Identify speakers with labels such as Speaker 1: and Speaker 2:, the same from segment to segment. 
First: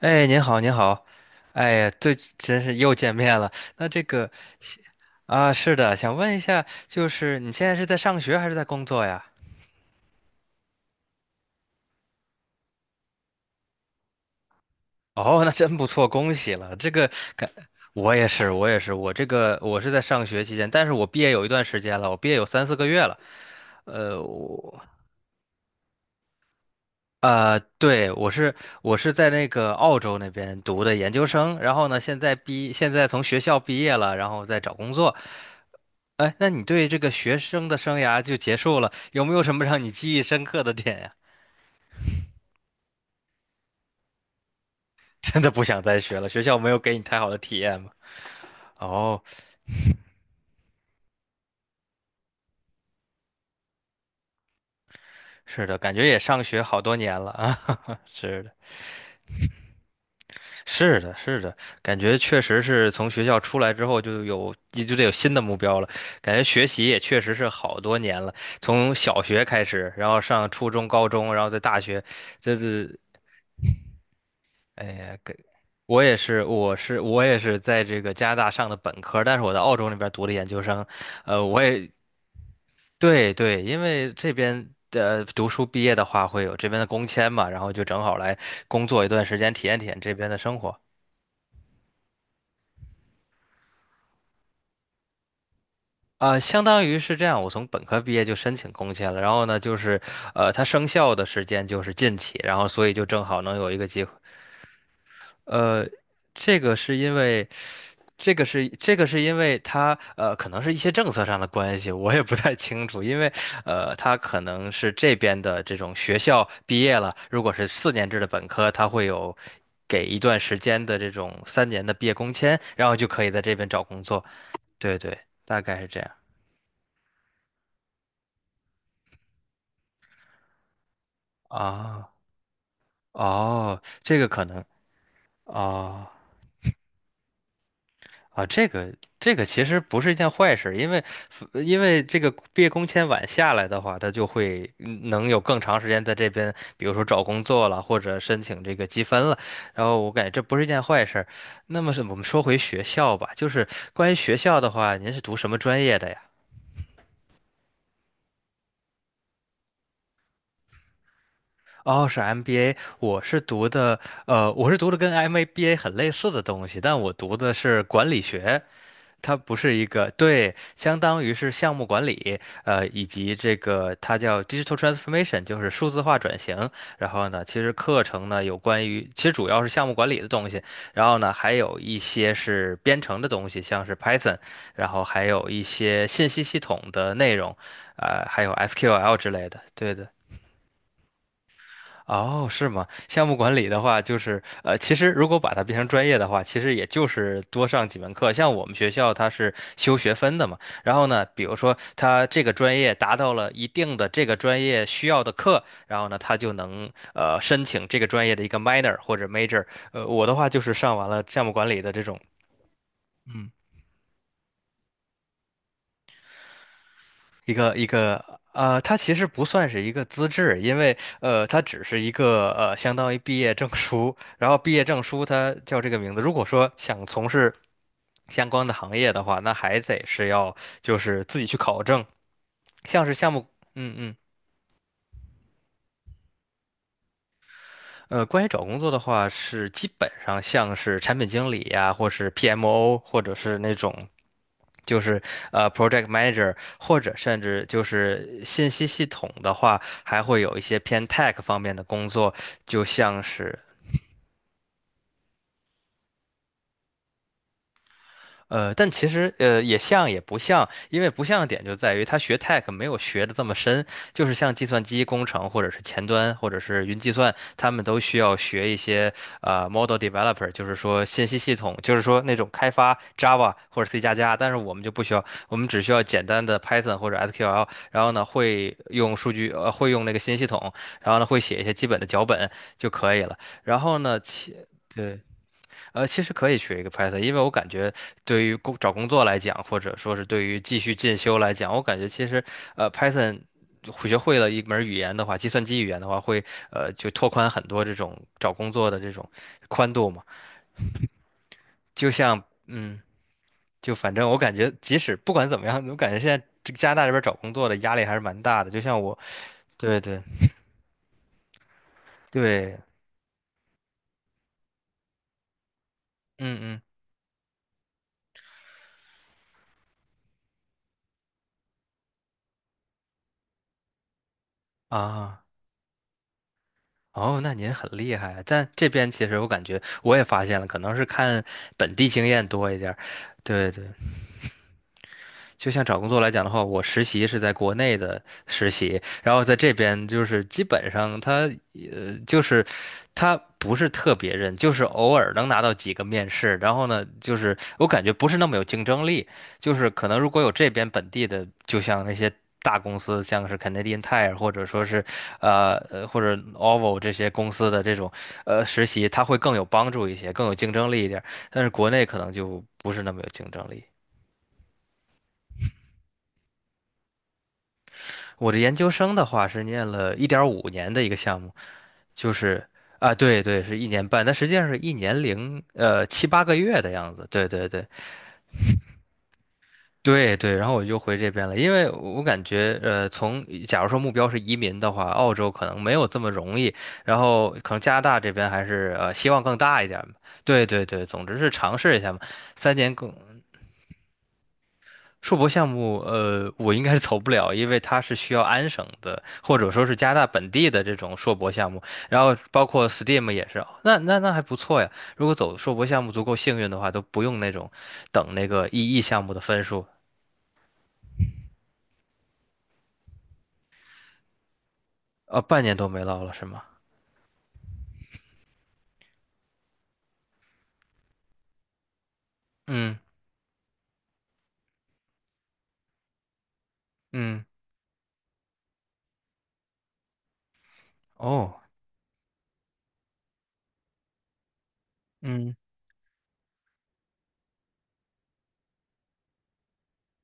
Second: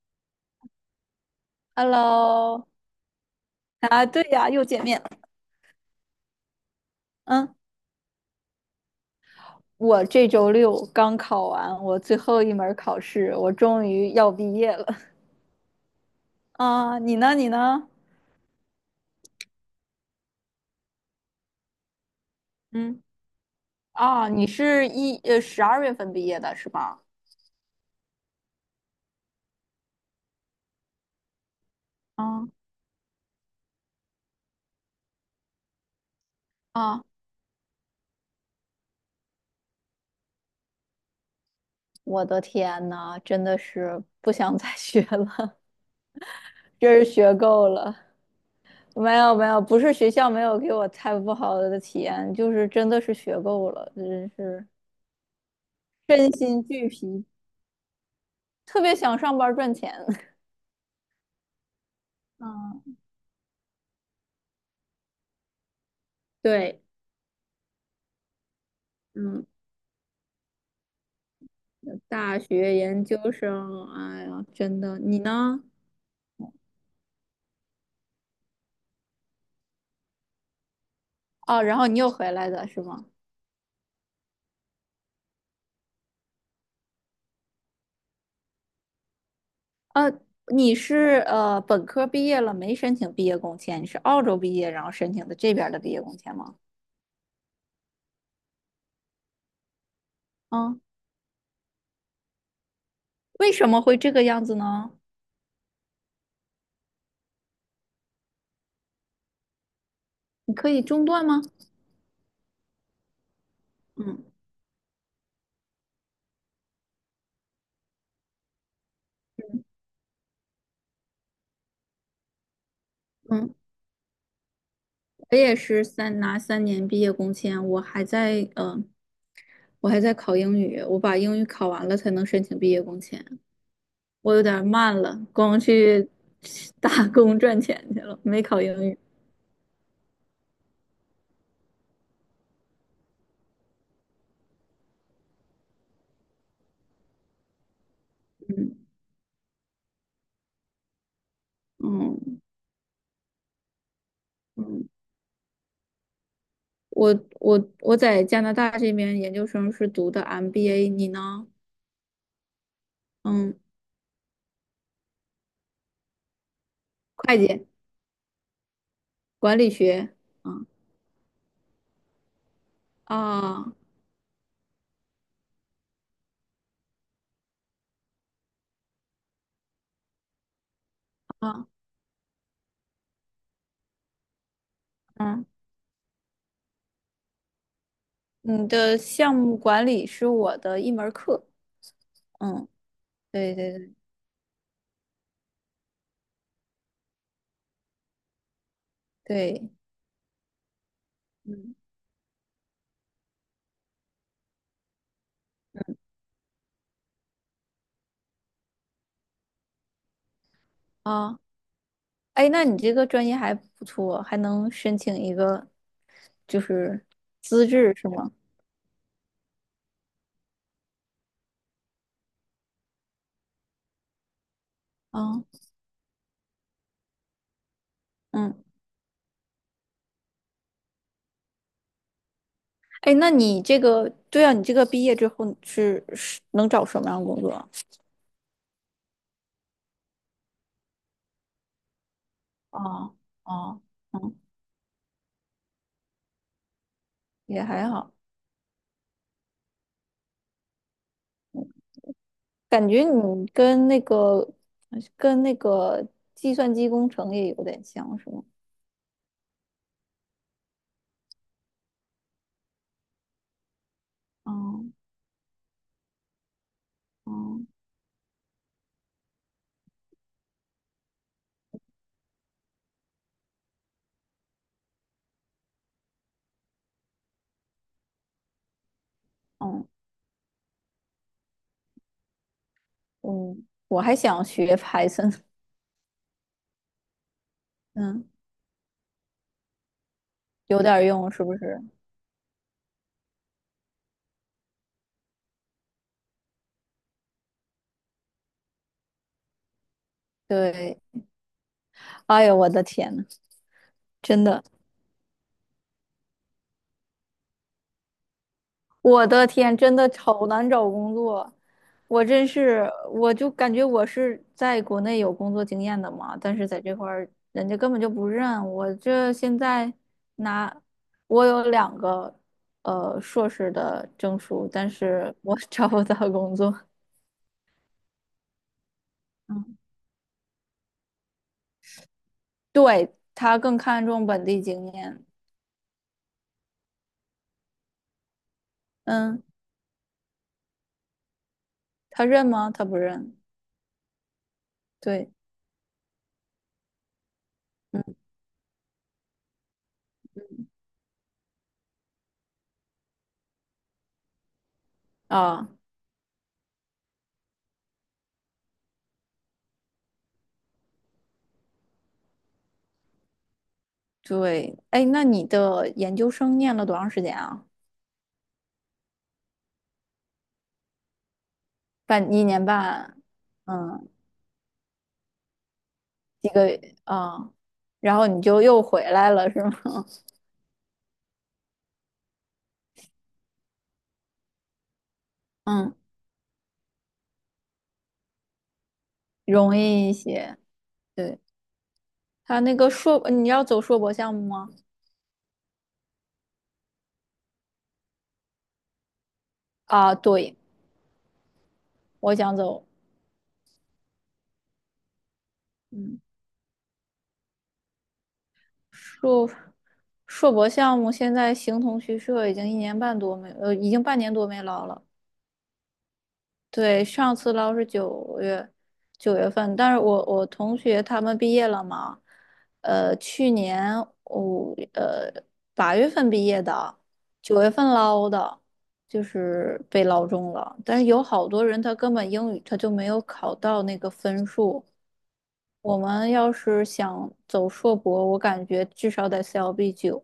Speaker 1: 哎，您好，您好，哎呀，对，真
Speaker 2: Hello，
Speaker 1: 是又见面了。那这
Speaker 2: 啊，对
Speaker 1: 个
Speaker 2: 呀，又见面了。
Speaker 1: 啊，是的，想问一下，就是你
Speaker 2: 嗯，
Speaker 1: 现在是在上学还是在工作呀？
Speaker 2: 我这周六刚考完我最后一门儿考试，我终于要毕业了。
Speaker 1: 哦，那真不错，恭 喜了。这
Speaker 2: 啊，
Speaker 1: 个
Speaker 2: 你呢？你
Speaker 1: 感，
Speaker 2: 呢？
Speaker 1: 我也是，我也是，我这个我是在上学期间，但是我毕业有一段时间了，我毕业有3、4个月
Speaker 2: 嗯，
Speaker 1: 了。呃，
Speaker 2: 啊，你
Speaker 1: 我
Speaker 2: 是十二月份毕业的是吧？
Speaker 1: 对，我是在那个澳洲那边读的研究生，然后呢，
Speaker 2: 啊
Speaker 1: 现在从学校毕业了，然后在找工作。哎，那你对这
Speaker 2: 啊，
Speaker 1: 个学生的生涯就结束了，有没有什么让你记忆深刻的点呀？
Speaker 2: 我的天呐，真的是不想再学
Speaker 1: 真的
Speaker 2: 了，
Speaker 1: 不想再学了，学校没 有给
Speaker 2: 真
Speaker 1: 你
Speaker 2: 是
Speaker 1: 太好
Speaker 2: 学
Speaker 1: 的体
Speaker 2: 够
Speaker 1: 验吗？
Speaker 2: 了。没
Speaker 1: 哦，
Speaker 2: 有没有，不是学校没有给我太不好的体验，就是真的是学够了，真是
Speaker 1: 是的，感觉也
Speaker 2: 身
Speaker 1: 上
Speaker 2: 心
Speaker 1: 学好
Speaker 2: 俱
Speaker 1: 多年
Speaker 2: 疲，
Speaker 1: 了啊，是的。
Speaker 2: 特别想上班儿赚钱。
Speaker 1: 是的，是的，感觉确 实是
Speaker 2: 嗯
Speaker 1: 从学校出来之后就得有新的目标了。感觉学
Speaker 2: 对，
Speaker 1: 习也确实是好多年了，从小学
Speaker 2: 嗯，
Speaker 1: 开始，然后上初中、高中，然后在大学。
Speaker 2: 大
Speaker 1: 这
Speaker 2: 学
Speaker 1: 是
Speaker 2: 研究生，哎呀，真
Speaker 1: 哎
Speaker 2: 的，
Speaker 1: 呀，
Speaker 2: 你呢？
Speaker 1: 我也是，我也是在这个加拿大上的本科，但是我在澳洲那边读的研究生。呃，我
Speaker 2: 哦，然后
Speaker 1: 也
Speaker 2: 你又回来的是吗？
Speaker 1: 对对，因为这边的读书毕业的话，会有这边的工签嘛，然后就正好来工作一段时间，体验体验
Speaker 2: 呃，
Speaker 1: 这边的生
Speaker 2: 你
Speaker 1: 活。
Speaker 2: 是本科毕业了，没申请毕业工签，你是澳洲毕业，然后申请的这边儿的毕业工签
Speaker 1: 啊，
Speaker 2: 吗？
Speaker 1: 相当于是这样，我从本科毕业就申请工签了，然后呢，它
Speaker 2: 嗯，
Speaker 1: 生效的时间就是近期，然后所以就正好
Speaker 2: 为
Speaker 1: 能
Speaker 2: 什
Speaker 1: 有一
Speaker 2: 么
Speaker 1: 个
Speaker 2: 会
Speaker 1: 机会。
Speaker 2: 这个样子呢？
Speaker 1: 呃，这个是因为，这个是因为它可
Speaker 2: 你
Speaker 1: 能
Speaker 2: 可
Speaker 1: 是一
Speaker 2: 以
Speaker 1: 些
Speaker 2: 中
Speaker 1: 政策
Speaker 2: 断
Speaker 1: 上
Speaker 2: 吗？
Speaker 1: 的关系，我也不太清楚，因为它
Speaker 2: 嗯
Speaker 1: 可能是这边的这种学校毕业了，如果是4年制的本科，它会有给一段时间的这种三年的毕业工签，然后就可以在这
Speaker 2: 嗯，
Speaker 1: 边找工作。对对，
Speaker 2: 我也
Speaker 1: 大概
Speaker 2: 是
Speaker 1: 是这样
Speaker 2: 拿三年毕业工签，我还在考英语，我把英语考完了
Speaker 1: 啊。
Speaker 2: 才能申请毕业工签。
Speaker 1: 哦，这个
Speaker 2: 我有
Speaker 1: 可
Speaker 2: 点儿
Speaker 1: 能
Speaker 2: 慢了，光
Speaker 1: 哦
Speaker 2: 去 打工赚钱去了，没
Speaker 1: 啊，
Speaker 2: 考
Speaker 1: 这
Speaker 2: 英
Speaker 1: 个
Speaker 2: 语。
Speaker 1: 这个其实不是一件坏事，因为因为这个毕业工签晚下来的话，他就会能有更长时间在这边，比如说找工作了，或者申请这个
Speaker 2: 嗯
Speaker 1: 积分了。然后我感觉这不是一件坏事。那么是我们
Speaker 2: 嗯
Speaker 1: 说回学校吧，就是关于学校的
Speaker 2: 嗯，
Speaker 1: 话，您是读什么专业的呀？
Speaker 2: 我在加拿大这边研究生是读的 MBA,你呢？
Speaker 1: 哦，是 MBA，
Speaker 2: 嗯，
Speaker 1: 我是读的跟 MBA 很类似的东西，但我读
Speaker 2: 会
Speaker 1: 的
Speaker 2: 计、
Speaker 1: 是管理学。它不
Speaker 2: 管理
Speaker 1: 是一个，
Speaker 2: 学。
Speaker 1: 对，
Speaker 2: 嗯
Speaker 1: 相当于是项目管理，以及这
Speaker 2: 啊
Speaker 1: 个它叫 digital transformation，就是数字化转型。然后呢，其实课程呢有关于，其实主要是项目管理的东西，然后呢还
Speaker 2: 啊
Speaker 1: 有一些是编程的东西，像是 Python，然后还
Speaker 2: 嗯，
Speaker 1: 有一些信息系统的内容，还有
Speaker 2: 你的
Speaker 1: SQL 之
Speaker 2: 项
Speaker 1: 类
Speaker 2: 目
Speaker 1: 的。
Speaker 2: 管
Speaker 1: 对
Speaker 2: 理
Speaker 1: 的。
Speaker 2: 是我的一门儿课。
Speaker 1: 哦，
Speaker 2: 嗯，
Speaker 1: 是吗？项目
Speaker 2: 对
Speaker 1: 管理
Speaker 2: 对
Speaker 1: 的
Speaker 2: 对
Speaker 1: 话，其实如果把它变成专业的话，其实也就是多上几门课。像我们学校它是
Speaker 2: 对，
Speaker 1: 修学分的嘛，然后呢，比如
Speaker 2: 嗯
Speaker 1: 说它这个专业达到了一定的这个专业需要的课，然后呢，它就能申请这个专业的一个 minor 或者 major。我的话就是上完了
Speaker 2: 啊，
Speaker 1: 项目管理的这种。
Speaker 2: 哎，那你这个专业
Speaker 1: 嗯。
Speaker 2: 还不错，还能申请一个就是
Speaker 1: 一
Speaker 2: 资
Speaker 1: 个一
Speaker 2: 质是
Speaker 1: 个
Speaker 2: 吗？
Speaker 1: 它其实不算是一个资质，因为它只是一个相当于毕业证书。然后毕业证书
Speaker 2: 啊
Speaker 1: 它叫这个名字。如果说想从事相
Speaker 2: 嗯，
Speaker 1: 关的行业的话，那还得是要就是自己去考证，像是
Speaker 2: 哎，那
Speaker 1: 项目，
Speaker 2: 你这
Speaker 1: 嗯
Speaker 2: 个，
Speaker 1: 嗯。
Speaker 2: 对啊，你这个毕业之后是是能找什么样的工作啊？
Speaker 1: 关于找工作的话，是基本上像是产品经理呀，或是 PMO，
Speaker 2: 哦
Speaker 1: 或者是那
Speaker 2: 哦，
Speaker 1: 种
Speaker 2: 嗯，
Speaker 1: 就是 project manager，或者甚
Speaker 2: 也
Speaker 1: 至就
Speaker 2: 还好，
Speaker 1: 是信息系统的话，还会有一些偏 tech 方面的工作，就
Speaker 2: 感觉
Speaker 1: 像
Speaker 2: 你
Speaker 1: 是
Speaker 2: 跟那个计算机工程也有点像，是吗？
Speaker 1: 呃，但其实也像也不像，因为不像的点就在于他学 tech 没有学的这么深，就是像计算
Speaker 2: 嗯
Speaker 1: 机工程或者是前端或者是云计算，
Speaker 2: 嗯
Speaker 1: 他们都需要学一些model developer，就是说信息系统，就是说那种开发 Java 或者 C 加加，但是我们就不需要，我们只需要简单的 Python 或者 SQL，然后呢会用数据
Speaker 2: 嗯
Speaker 1: 会用那个信息系统，然后呢会写一些基本的脚本就可以了。
Speaker 2: 嗯，
Speaker 1: 然后
Speaker 2: 我还
Speaker 1: 呢
Speaker 2: 想
Speaker 1: 其。
Speaker 2: 学
Speaker 1: 对。
Speaker 2: Python,
Speaker 1: 其实可以学一个 Python，因为我感觉
Speaker 2: 嗯，
Speaker 1: 对于找工作来讲，或者说是对于继
Speaker 2: 有
Speaker 1: 续
Speaker 2: 点儿
Speaker 1: 进
Speaker 2: 用
Speaker 1: 修
Speaker 2: 是
Speaker 1: 来
Speaker 2: 不
Speaker 1: 讲，我
Speaker 2: 是？
Speaker 1: 感觉其实Python 学会了一门语言的话，计算机语言的话，会就拓宽很多这种找工作的这种宽度嘛。
Speaker 2: 对，
Speaker 1: 就像
Speaker 2: 哎呦，我的
Speaker 1: 嗯，
Speaker 2: 天呐，
Speaker 1: 就反正我
Speaker 2: 真
Speaker 1: 感
Speaker 2: 的。
Speaker 1: 觉，即使不管怎么样，我感觉现在这个加拿大这边找工作的压力还是蛮大的。就像我，
Speaker 2: 我的天，真
Speaker 1: 对
Speaker 2: 的
Speaker 1: 对
Speaker 2: 好难找工作，我真
Speaker 1: 对，
Speaker 2: 是，我就感觉我是在国内有工作经验的嘛，
Speaker 1: 嗯
Speaker 2: 但是在
Speaker 1: 嗯
Speaker 2: 这块儿人家根本就不认我。这现在拿我有两个硕士的证书，但是
Speaker 1: 啊。
Speaker 2: 我 找不到工作。
Speaker 1: 哦，那您很厉害啊。但这边其实我感
Speaker 2: 嗯，
Speaker 1: 觉我也发现了，可能是看本地经验多一点儿。
Speaker 2: 对，他
Speaker 1: 对
Speaker 2: 更
Speaker 1: 对，
Speaker 2: 看重本地经验，
Speaker 1: 就像找工作来讲的话，我实习是在国内的实习，然
Speaker 2: 嗯，
Speaker 1: 后在这边就是基本上他呃
Speaker 2: 他
Speaker 1: 就
Speaker 2: 认
Speaker 1: 是
Speaker 2: 吗？他不认。
Speaker 1: 他不是特别认，就是偶
Speaker 2: 对，
Speaker 1: 尔能拿到几个面试，然后呢，就是我
Speaker 2: 嗯
Speaker 1: 感觉不是那么有竞争力，就是可能如果有这边本地的，就像那些大公司，像是 Canadian Tire 或者说是，
Speaker 2: 啊，
Speaker 1: 或者 OVO 这些公司的这种实习，它会更有帮助一些，更有竞争力一点儿，但是国内可能就不是那么有竞争力。
Speaker 2: 对，哎，那你的研究生念了多长时间啊？
Speaker 1: 我的研究生的话是念了1.5年的一个项目。就
Speaker 2: 半一年
Speaker 1: 是
Speaker 2: 半，
Speaker 1: 对对，是一年
Speaker 2: 嗯，
Speaker 1: 半，但实际上是一年零七八
Speaker 2: 几
Speaker 1: 个
Speaker 2: 个
Speaker 1: 月的
Speaker 2: 月
Speaker 1: 样子。对
Speaker 2: 啊，
Speaker 1: 对对
Speaker 2: 然后你就又回来了，是吗？
Speaker 1: 对对，然后我就回这边了，因为我感觉从假如说目标是移民的话，澳洲可能没
Speaker 2: 嗯，
Speaker 1: 有这么容易，然后可能加拿大这边还是希望更
Speaker 2: 容
Speaker 1: 大一点
Speaker 2: 易一
Speaker 1: 嘛。
Speaker 2: 些。
Speaker 1: 对对对，总之
Speaker 2: 对，
Speaker 1: 是尝试一下嘛。
Speaker 2: 他
Speaker 1: 三
Speaker 2: 那个
Speaker 1: 年更。
Speaker 2: 硕，你要走硕博项目吗？
Speaker 1: 硕博项目，我应该是走不了，因为它是需要安省的，或者说是加拿
Speaker 2: 啊，
Speaker 1: 大本
Speaker 2: 对，
Speaker 1: 地的这种硕博项目，然
Speaker 2: 我
Speaker 1: 后
Speaker 2: 想
Speaker 1: 包
Speaker 2: 走，
Speaker 1: 括 STEAM 也是，那那那还不错呀。如果走硕博项目
Speaker 2: 嗯，
Speaker 1: 足够幸运的话，都不用那种等那个 EE 项目的
Speaker 2: 硕
Speaker 1: 分数。
Speaker 2: 硕博项目现在形同虚设，已经半年多没捞了。
Speaker 1: 半年都没落了是吗？
Speaker 2: 对，上次捞是九月份，但是我我同学他们毕业了嘛，
Speaker 1: 嗯
Speaker 2: 呃，去年五呃八月份毕业的，
Speaker 1: 嗯，
Speaker 2: 九月份捞的，就是被捞中了。但是有好
Speaker 1: 哦，
Speaker 2: 多人他根本英语他就没有考到那个分数。
Speaker 1: 嗯。
Speaker 2: 我们要是想走硕博，我感觉至少得 CLB 九，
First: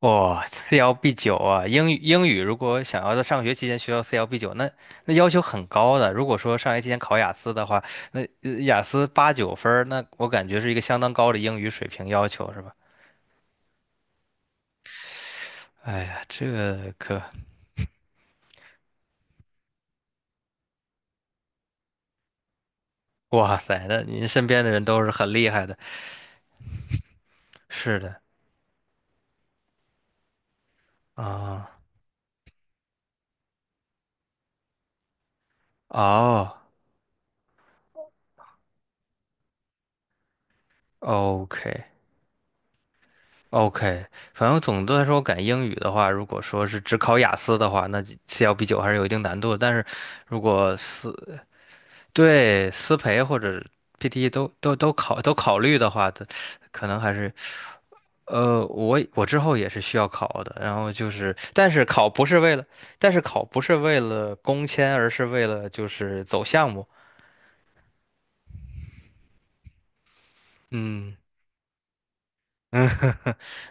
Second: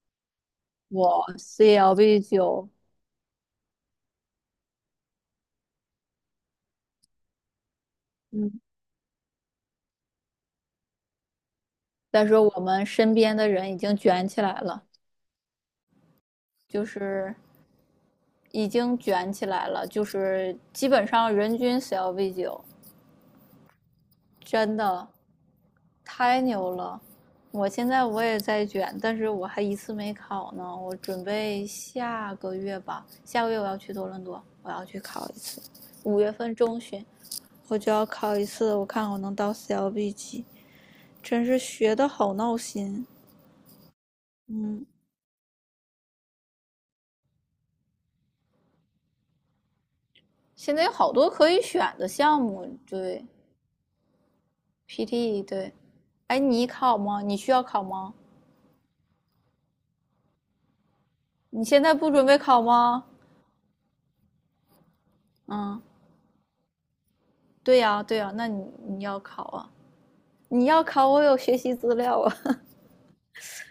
Speaker 1: 哇，CLB
Speaker 2: 我
Speaker 1: 九啊，英语
Speaker 2: CLB
Speaker 1: 英语如
Speaker 2: 九，
Speaker 1: 果想要在上学期间学到 CLB 九，那那要求很高的。如果说上学期间考雅思的话，那
Speaker 2: 嗯，
Speaker 1: 雅思8、9分儿那我感觉是一个相当高的英语水平
Speaker 2: 再
Speaker 1: 要
Speaker 2: 说
Speaker 1: 求，是
Speaker 2: 我
Speaker 1: 吧？
Speaker 2: 们身边的人已经卷起来了。
Speaker 1: 哎呀，这
Speaker 2: 就
Speaker 1: 个可，
Speaker 2: 是已经卷起来了，就是基本上人均 CLV 九，
Speaker 1: 哇塞，那您身边的
Speaker 2: 真
Speaker 1: 人都
Speaker 2: 的
Speaker 1: 是很厉害的。
Speaker 2: 太牛了。我现
Speaker 1: 是
Speaker 2: 在
Speaker 1: 的
Speaker 2: 我也在卷，但是我还一次没考呢。我准备
Speaker 1: 啊，
Speaker 2: 下个月吧，下个月我要去多伦多，我要去考一次。五月份
Speaker 1: 哦
Speaker 2: 中旬我就要考一次，我看我能到 CLB 几，
Speaker 1: 哦
Speaker 2: 真
Speaker 1: ，OK
Speaker 2: 是
Speaker 1: 哦
Speaker 2: 学的好闹心。
Speaker 1: OK，反正总
Speaker 2: 嗯，
Speaker 1: 的来说，我感觉英语的话，如果说是只考雅思的话，那 CLB 九还是有一定难度的。但是如果
Speaker 2: 现在有
Speaker 1: 是
Speaker 2: 好多可以选的项目，
Speaker 1: 对，私培或者 PTE 都都
Speaker 2: PT
Speaker 1: 考
Speaker 2: 对。
Speaker 1: 虑的话，它
Speaker 2: 哎，你
Speaker 1: 可能
Speaker 2: 考
Speaker 1: 还
Speaker 2: 吗？
Speaker 1: 是，
Speaker 2: 你需要考吗？
Speaker 1: 我之后也是需要考的。然后就是，
Speaker 2: 你现在不准备考吗？
Speaker 1: 但是考不是为了工签，而是为了
Speaker 2: 嗯，
Speaker 1: 就是走项目。
Speaker 2: 对呀，对呀，那你要考啊？你要考，
Speaker 1: 嗯。
Speaker 2: 我有学习资料啊。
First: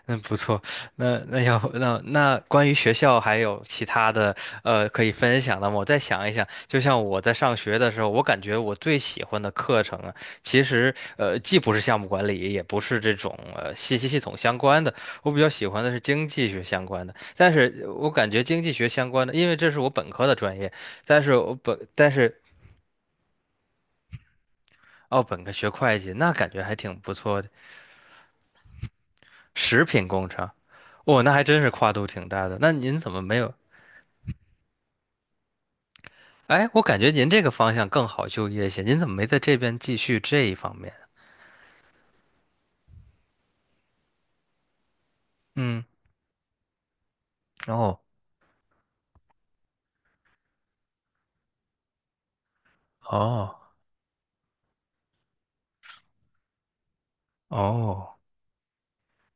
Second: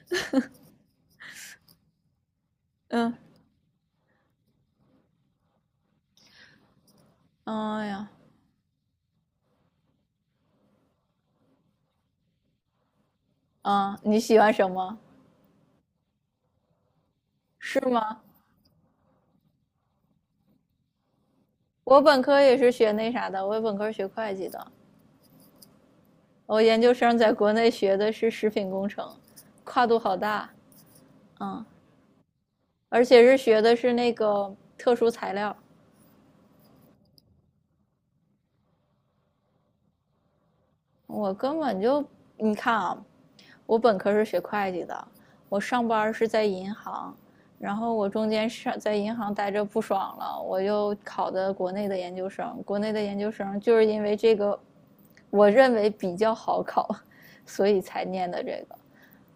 Speaker 1: 嗯，不错。那那要那那关于学校 还有其他的可以分享的吗？我再想一想，就像我在上
Speaker 2: 嗯，
Speaker 1: 学
Speaker 2: 哎
Speaker 1: 的时候，
Speaker 2: 呀，
Speaker 1: 我感觉我最喜欢的课程啊，其实既不是项目管理，也不是这种信
Speaker 2: 嗯，
Speaker 1: 息系
Speaker 2: 你
Speaker 1: 统
Speaker 2: 喜欢
Speaker 1: 相
Speaker 2: 什
Speaker 1: 关的，
Speaker 2: 么？
Speaker 1: 我比较喜欢的是经济学相关的。但
Speaker 2: 是
Speaker 1: 是我
Speaker 2: 吗？
Speaker 1: 感觉经济学相关的，因为这是我本科的专业，但是我本
Speaker 2: 我
Speaker 1: 但
Speaker 2: 本
Speaker 1: 是
Speaker 2: 科也是学那啥的，我本科学会计的，
Speaker 1: 哦本科学会计，那感觉
Speaker 2: 我
Speaker 1: 还
Speaker 2: 研究
Speaker 1: 挺不
Speaker 2: 生在
Speaker 1: 错的。
Speaker 2: 国内学的是食品工程，
Speaker 1: 食
Speaker 2: 跨度
Speaker 1: 品
Speaker 2: 好
Speaker 1: 工程。
Speaker 2: 大，
Speaker 1: 哦，那还真
Speaker 2: 嗯，
Speaker 1: 是跨度挺大的。那您
Speaker 2: 而
Speaker 1: 怎么
Speaker 2: 且
Speaker 1: 没
Speaker 2: 是
Speaker 1: 有？
Speaker 2: 学的是那个特殊材料，
Speaker 1: 哎，我感觉您这个方向更好就业一些，您怎么没在这边继续这一方面？
Speaker 2: 我根本就，你看啊，我本科是学会计的，我
Speaker 1: 嗯，
Speaker 2: 上班是在银行，然后
Speaker 1: 哦，
Speaker 2: 我中间在银行待着不爽了，我就考的国内的研究生。国内的研究
Speaker 1: 哦，
Speaker 2: 生就是因为这个，我认为比较好考，所以才
Speaker 1: 哦，
Speaker 2: 念的这个。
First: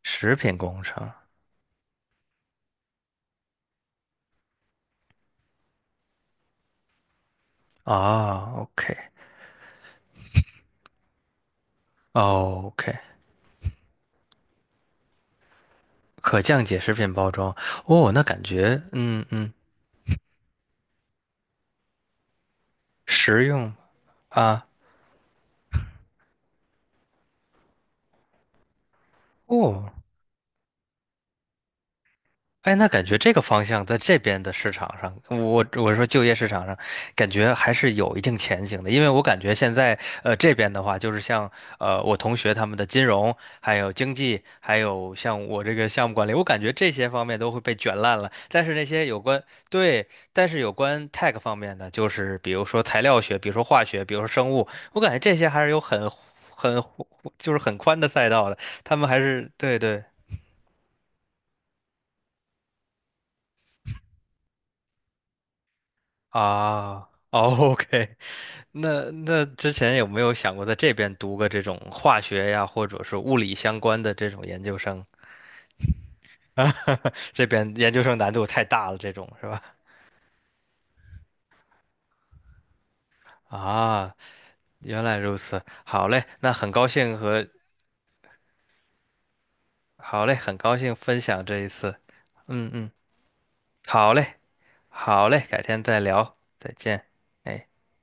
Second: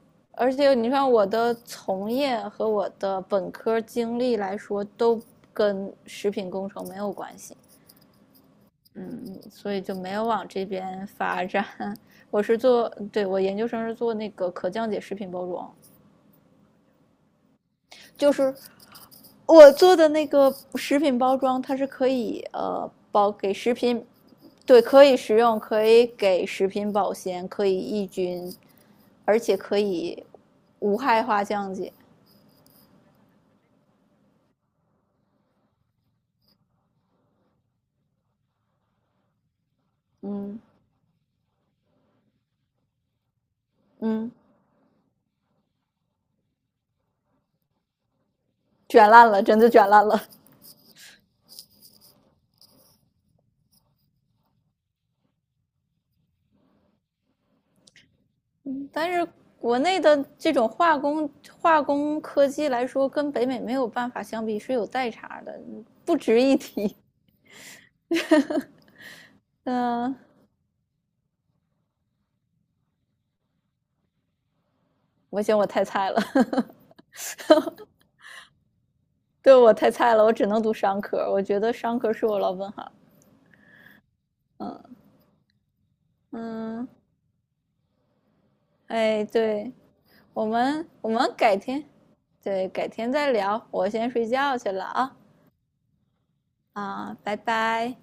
Speaker 1: 食
Speaker 2: 而
Speaker 1: 品
Speaker 2: 且
Speaker 1: 工
Speaker 2: 你
Speaker 1: 程
Speaker 2: 看我的从业和我的本科经历来说，都跟食品工程没有关系。
Speaker 1: 啊，OK，
Speaker 2: 嗯，所以就没有往这边发展。我是
Speaker 1: 哦
Speaker 2: 做，
Speaker 1: ，OK，
Speaker 2: 对，我研究生是做那个可降解食品包装，
Speaker 1: 可降解食品包装，哦，那
Speaker 2: 就
Speaker 1: 感
Speaker 2: 是
Speaker 1: 觉，嗯嗯，
Speaker 2: 我做的那个食品包装，它是可以包
Speaker 1: 实
Speaker 2: 给
Speaker 1: 用
Speaker 2: 食品，
Speaker 1: 啊，
Speaker 2: 对，可以食用，可以给食品保鲜，可以抑菌，而且可
Speaker 1: 哦，
Speaker 2: 以无害化降解。
Speaker 1: 哎，那感觉这个方向在这边的市场上，我说就业市场上，感觉还是有一定前景的。因为我感觉现在，这
Speaker 2: 嗯
Speaker 1: 边的话，就是像我同学他们的金融，还有经
Speaker 2: 嗯，
Speaker 1: 济，还有像我这个项目管理，我感觉这些方面都会被卷烂了。但是那些
Speaker 2: 卷
Speaker 1: 有
Speaker 2: 烂
Speaker 1: 关，
Speaker 2: 了，真的卷
Speaker 1: 对，
Speaker 2: 烂了。
Speaker 1: 但是有关 tech 方面的，就是比如说材料学，比如说化学，比如说生物，我感觉这些还是有很就是很宽的赛道的。他们
Speaker 2: 但
Speaker 1: 还
Speaker 2: 是
Speaker 1: 是
Speaker 2: 国
Speaker 1: 对
Speaker 2: 内
Speaker 1: 对。
Speaker 2: 的这种化工科技来说，跟北美没有办法相比，是有代差的，不值一提。
Speaker 1: 啊，o k。 那那之前有
Speaker 2: 嗯、呃
Speaker 1: 没有想过在这边读个这种化学呀，或者是物理相关的这种研究生？
Speaker 2: 我嫌我太菜了，
Speaker 1: 这边研 究生难度太大了，这种是
Speaker 2: 对
Speaker 1: 吧？
Speaker 2: 我太菜了，我只能读商科，我觉得商科是我老本行。
Speaker 1: 啊，原来如此，好嘞，那很高
Speaker 2: 嗯，
Speaker 1: 兴和，
Speaker 2: 哎，对
Speaker 1: 好嘞，
Speaker 2: 我
Speaker 1: 很高
Speaker 2: 们，
Speaker 1: 兴
Speaker 2: 我
Speaker 1: 分
Speaker 2: 们
Speaker 1: 享
Speaker 2: 改
Speaker 1: 这一
Speaker 2: 天，
Speaker 1: 次，
Speaker 2: 对，
Speaker 1: 嗯
Speaker 2: 改
Speaker 1: 嗯，
Speaker 2: 天再聊，我先
Speaker 1: 好
Speaker 2: 睡
Speaker 1: 嘞，
Speaker 2: 觉去了啊
Speaker 1: 好嘞，改天再聊，再见，
Speaker 2: 啊，拜
Speaker 1: 哎。
Speaker 2: 拜。